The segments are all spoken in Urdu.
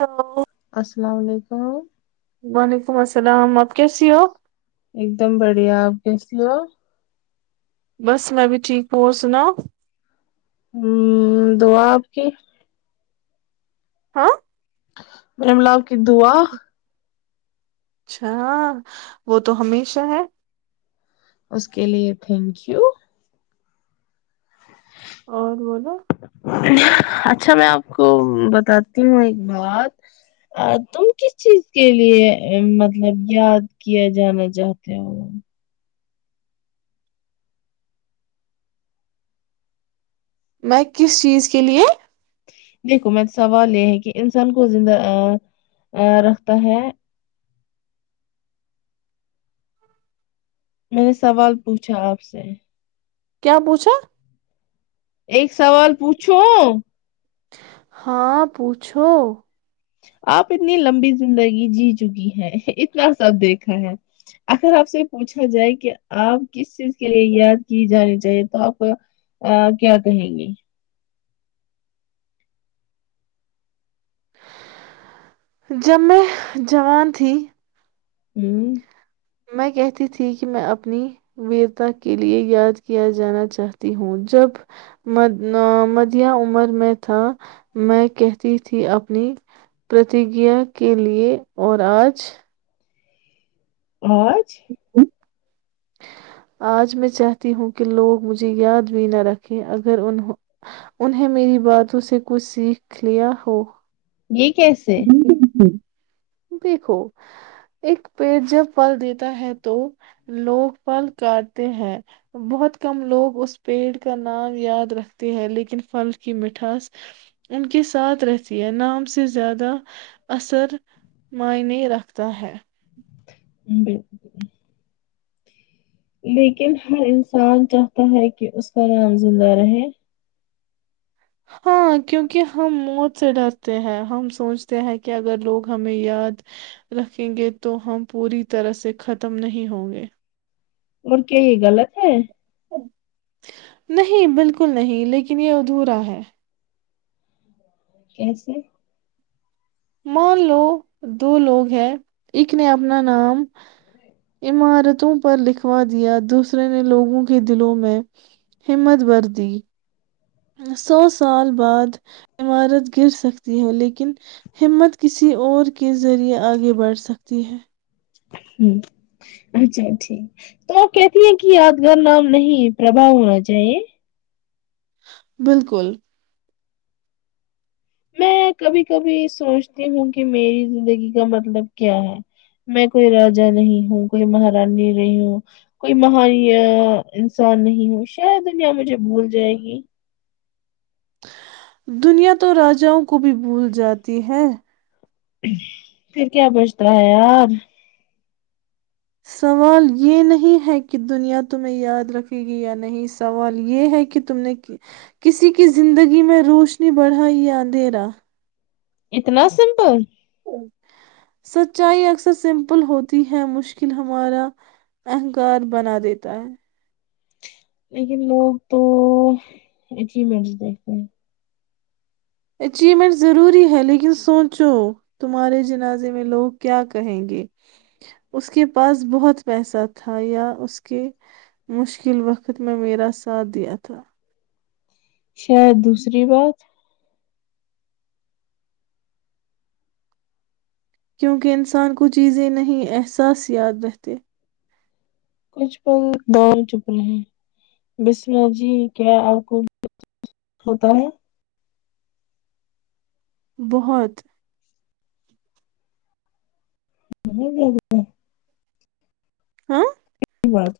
ہاں السلام علیکم وعلیکم السلام آپ کیسی ہو ایک دم بڑھیا آپ کیس لی ہو بس میں بھی ٹھیک پ اور سناؤ ہ دعب کی ہاں میرے ملاپ کی دعا اچھا وہ تو ہمیشہ ہے اس کے لیے تھینک یو اور بولا اچھا میں آپ کو بتاتی ہوں ایک بات تم کس چیز کے لیے مطلب یاد کیا جانا چاہتے ہو میں کس چیز کے لے دیکھو میں سوال یہ ہے کہ انسان کو زندہ رکھتا ہے میں نے سوال پوچھا آپ سے کیا پوچھا؟ ایک سوال پوچھو ہاں پوچھو آپ اتنی لمبی زندگی جی چکی ہیں اتنا سب دیکھا ہے اگر آپ سے پوچھا جائے کہ آپ کس چیز کے لیے یاد کی جانی چاہیے تو آپ کیا کہیں گی جب میں جوان تھی ہوں میں کہتی تھی کہ میں اپنی ویرتا کے لیے یاد کیا جانا چاہتی ہوں جب مدیا عمر میں تھا میں کہتی تھی اپنی پرتیجا کے لیے اور آج آانج آج میں چاہتی ہوں کہ لوگ مجھے یاد بھی نہ رکھیں اگر ان انہیں میری باتوں سے کچھ سیکھ لیا ہو یہ کیسے دیکھو ایک پیڑ جب پھل دیتا ہے تو لوگ پھل کاٹتے ہیں بہت کم لوگ اس پیڑ کا نام یاد رکھتے ہیں لیکن پھل کی مٹھاس ان کے ساتھ رہتی ہے نام سے زیادہ اثر معنی رکھتا ہے ہ ب [unintelligible] لیکن ہر انسان چاہتا ہے کہ اس کا نام زندہ رہے ہاں کیونکہ ہم موت سے ڈرتے ہیں ہم سوچتے ہیں کہ اگر لوگ ہمیں یاد رکھیں گے تو ہم پوری طرح سے ختم نہیں ہوں گے اورر کہ غلط ہے نہیں بالکل نہیں لیکن یہ ادھورا ہے کیسے مان لو دو لوگ ہیں ایک نے اپنا نام عمارتوں پر لکھوا دیا دوسرے نے لوگوں کے دلوں میں ہمت بر دی سو سال بعد عمارت گر سکتی ہے لیکن ہمت کسی اور کے ذریعے آگے بڑھ سکتی ہے ہ اچھا ٹھیک تو آپ کہتی ہیں کہ یادگار نام نہیں پربھا ہونا چاہیے بالکل میں کبھی کبھی سوچتی ہوں کہ میری زندگی کا مطلب کیا ہے میں کوئی راجا نہیں ہوں کوئی مہارانیانی نہیں ہوں کوئی مہان انسان نہیں ہوں شاید دنیا مجھے بھول جائے گی [unintelligible] دنیا تو راجاؤوں کو بھی بھول جاتی ہے پھر کیا بچتا ہے یار سوال یہ نہیں ہے کہ دنیا تمہیں یاد رکھے گی یا نہیں سوال یہ ہے کہ تم نے کسی کی زندگی میں روشنی بڑھا یا اندھیرا اتنا سمپل سچائی اکثر سمپل ہوتی ہے مشکل ہمارا اہنکار بنا دیتا ہے لیکن لوگ تو اچیومنٹس دیکھتے ہیں اچیومنٹ ضروری ہے لیکن سوچو تمہارے جنازے میں لوگ کیا کہیں گے اس کے پاس بہت پیسہ تھا یا اس کے مشکل وقت میں میرا ساتھ دیا تھا شاید دوسری بات کیونکہ انسان کو چیزیں نہیں احساس یاد رہتے کچھ پل دو چپ رہے ہیں بسم جی کیا آپ کو ہوتا ہے بہت ے [unintelligible] ہاں بات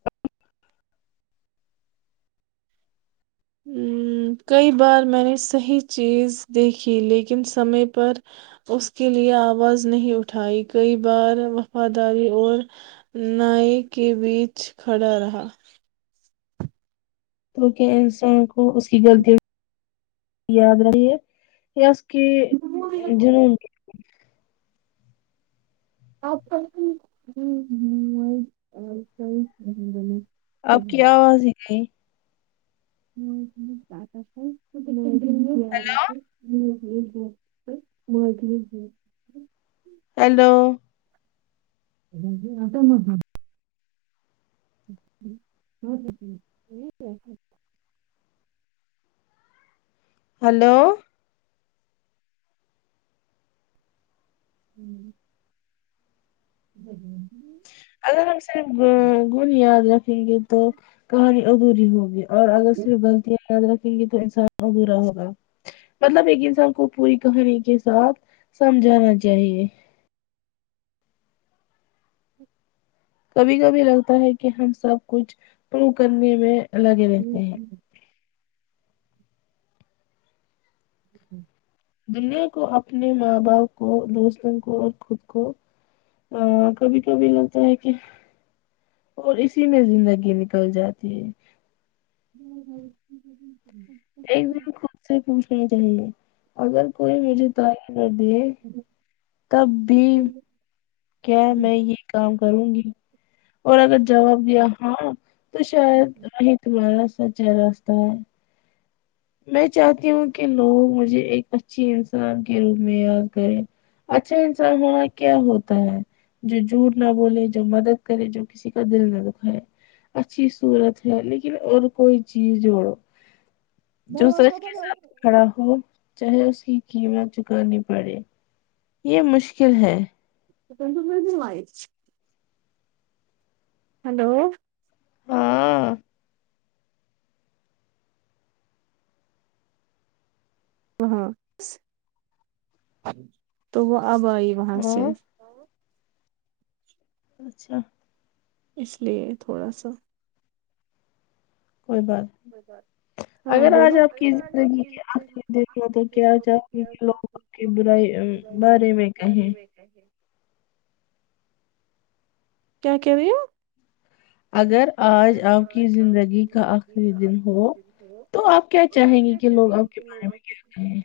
کئی بار میں نے صحیح چیز دیکھی لیکن سمے پر اس کے لئے آواز نہیں اٹھائی کئی بار وفاداری اور نائ کے بیچ کھڑا رہا تو کیا انسان کو وہ اس کی غلطی یاد رہی ہے کہ جن آپ ہ ہ وہ [unintelligible] آپ کی آواز ہے جی بات س تو [unintelligible] ہیلو ج ب [unintelligible] ہیلو آا مت [unintelligible] ہ ہ ج جی ٹھیک ہے [unintelligible] ہلو ہوں ہ ہ اگر ہم صرف گن یاد رکھیں گے تو کہانی ادھوری ہوگی اور اگر صرف بلتی یاد رکھیں گے تو انسان ادھورا ہوگا مطلب ایک انسان کو پوری کہانی کے ساتھ سمجھانا چاہیے کبھی کبھی لگتا ہے کہ ہم سب کچھ پرو کرنے میں الگے رہتے ہیں ہ دنیا کو اپنے ماں باپ کو دوستوں کو اور خود کو کبھی کبھی لگتا ہے کہ اور اسی میں زندگی نکل جاتی ہے ہ ہ ہ ہ ایک دن خود سے پوچھنا چاہیے اگر کوئی مجھے تعریف کر دیے تب بھی کیا میں یہ کام کروں گی اور اگر جواب دیا ہاں تو شاید تمہارا سچا راستہ ہے میں چاہتی ہوں کہ لوگ مجھے ایک اچھیے انسان کے روپ میں یاد کرے اچھا انسان ہونا کیا ہوتا ہے جو جوٹ نہ بولے جو مدد کرے جو کسی کا دل نہ دکھائے اچھی صورت ہے لیکن اور کوئی چیز جوڑو جور کے ساتھ کھڑا ہو چاہے اس کی قیمت چکانی پڑے یہ مشکل ہے تو تو م د وائ ہلو ہاں ہاں تو وہ ابائی وہاںاں سے ہاں اچھا اس لیئے تھوڑا سا کوئی بات نہیں ہاں اگر آج بولو آپ کی زندگی کی آخر دیکھو تو کیا آ آپ لوگ آ کی برائی بارے میں کہیں کیا کہ رہے ہیں؟ اگر آج آپ کی زندگی کا آخری دن ہو تو آپ کیا چاہیں گے کہ لوگ آپ کے بارے میں کیا کہیں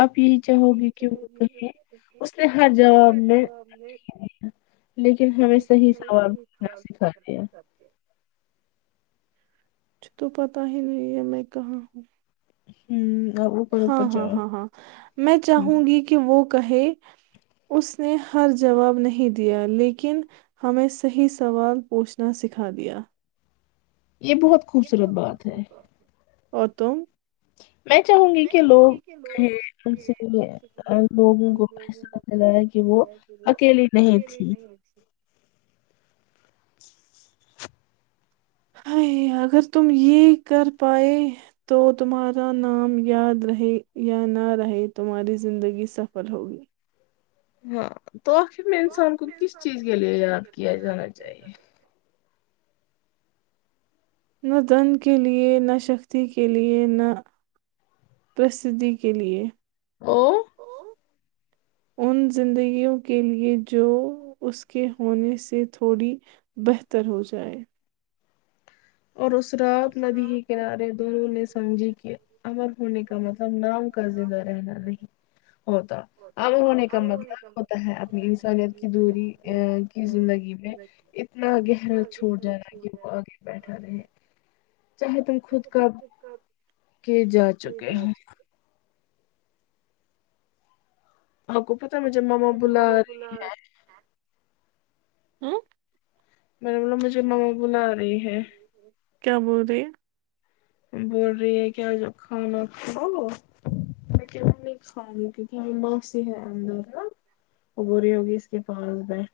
آپ یہی چاہو گے کہ وہ کہیں اس نے ہر جواب مجھے میںیا لیکن ہمیں صحیح سوابنا سکھا دیا تو پتا ہی نہیں ہے میں کہاں ہوں ہوں آپ اوپر اوپر ہاں ہاں جاؤ ہاں ہاں میں ہوں، چاہوں گی کہ وہ کہے اس نے ہر جواب نہیں دیا لیکن ہمیں صحی سوال پوچھنا سکھا دیا یہ بہت خوبصورت بات ہے قتم میں چاہوں گی کہ لوگ ان سے لوگوں کو فیصلہ کیا جیا کہ وہ اکیلی نہیں تھی ہ اگر تم یہ کر پائے تو تمہارا نام یاد رہے یا نہ رہے تمہاری زندگی سفل ہوگی ہاں تو آخر میں انسان کو کس چیز کے لیے یاد کیا جانا چاہیے نہ دن کے لیے نہ شکتی کے لیے نہ پرسدی کے لیے او ان زندگیوں کے لیے جو اس کے ہونے سے تھوڑی بہتر ہو جائے اور اس رات ندی کے کنارے دونوں نے سمجھی کہ امر ہونے کا مطلب نام کا زندہ رہنا نہیں ہوتا امر ہونے کا مطلب ہوتا ہے اپنی انسانیت کی دوری کی زندگی میں اتنا گہرا چھوڑ جانا کہ وہ آگے بیٹھ ارے چاہے تم خود کا کے جا چکے ہو حک پت ہے مجھے ماما بلا رہی ہے ہوں میر نے ب مجھے ما بولا نہیںی ہے کیا بول رہے ہیں بول رہی ہے کیا جب کھانا کھؤ لیکن نہیں کھاؤں گ کیونکہ ہم ماسی ہے اندر نا وہ بری ہوگی اس کے پاس بیٹھ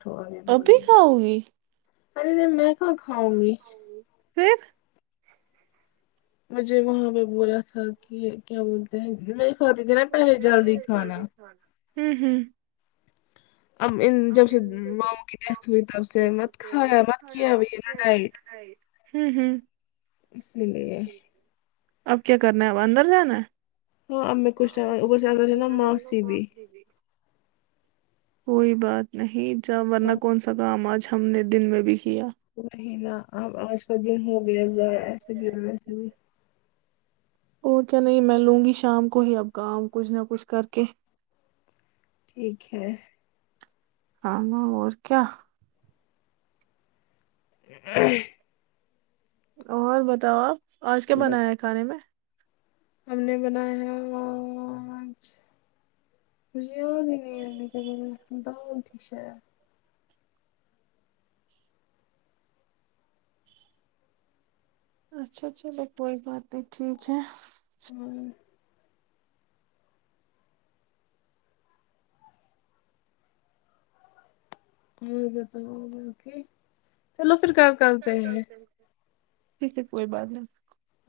ابھی کھاؤ گی ارے نہیں میں کہاں کھاؤں گی پھر مجھے وہاں پہ بولا تھا کہ کیا بولتے ہیں میں کھا دتے نا پیسے جلد ہی کھانا ہوں ہوں اب ان جب سے ماموں کی ڈیتھ ہوئی تب سے مت کھایا مت ہوں کیا بھی ڈائٹ ہوں اسی لیے اب کیا کرنا ہے اب اندر جانا ہے ہاں اب میں کچھ ٹائم اور سے آ تھ نا ما سی ہے بھی کوئی بات نہیں [inaudible] ہم نے دن میں بھی کیا نہیں نا اب آج کا دن ہو گیا ایسے بھی ایسے بھی اور کیا نہیں میں لوں گی شام کو ہی اب کام کچھ نہ کچھ کر کے ٹھیک ہے ہ اور کیا ا [inaudible] اور بتاؤ آپ آج کیا بنایا ہے بس کھانے میں ہم نے بنایا ہے او ج [inaudible] ہ ھ شاا [inaudible] اچھا چھل پوئی بات نہیں ٹھیک ہے ہوں ہو پ تو بکی چلو [inaudible] فکار کرتے ہیں ٹھیک ہے کوئی بات نہیں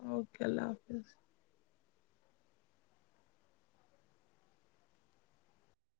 اوکے اللہ حافظ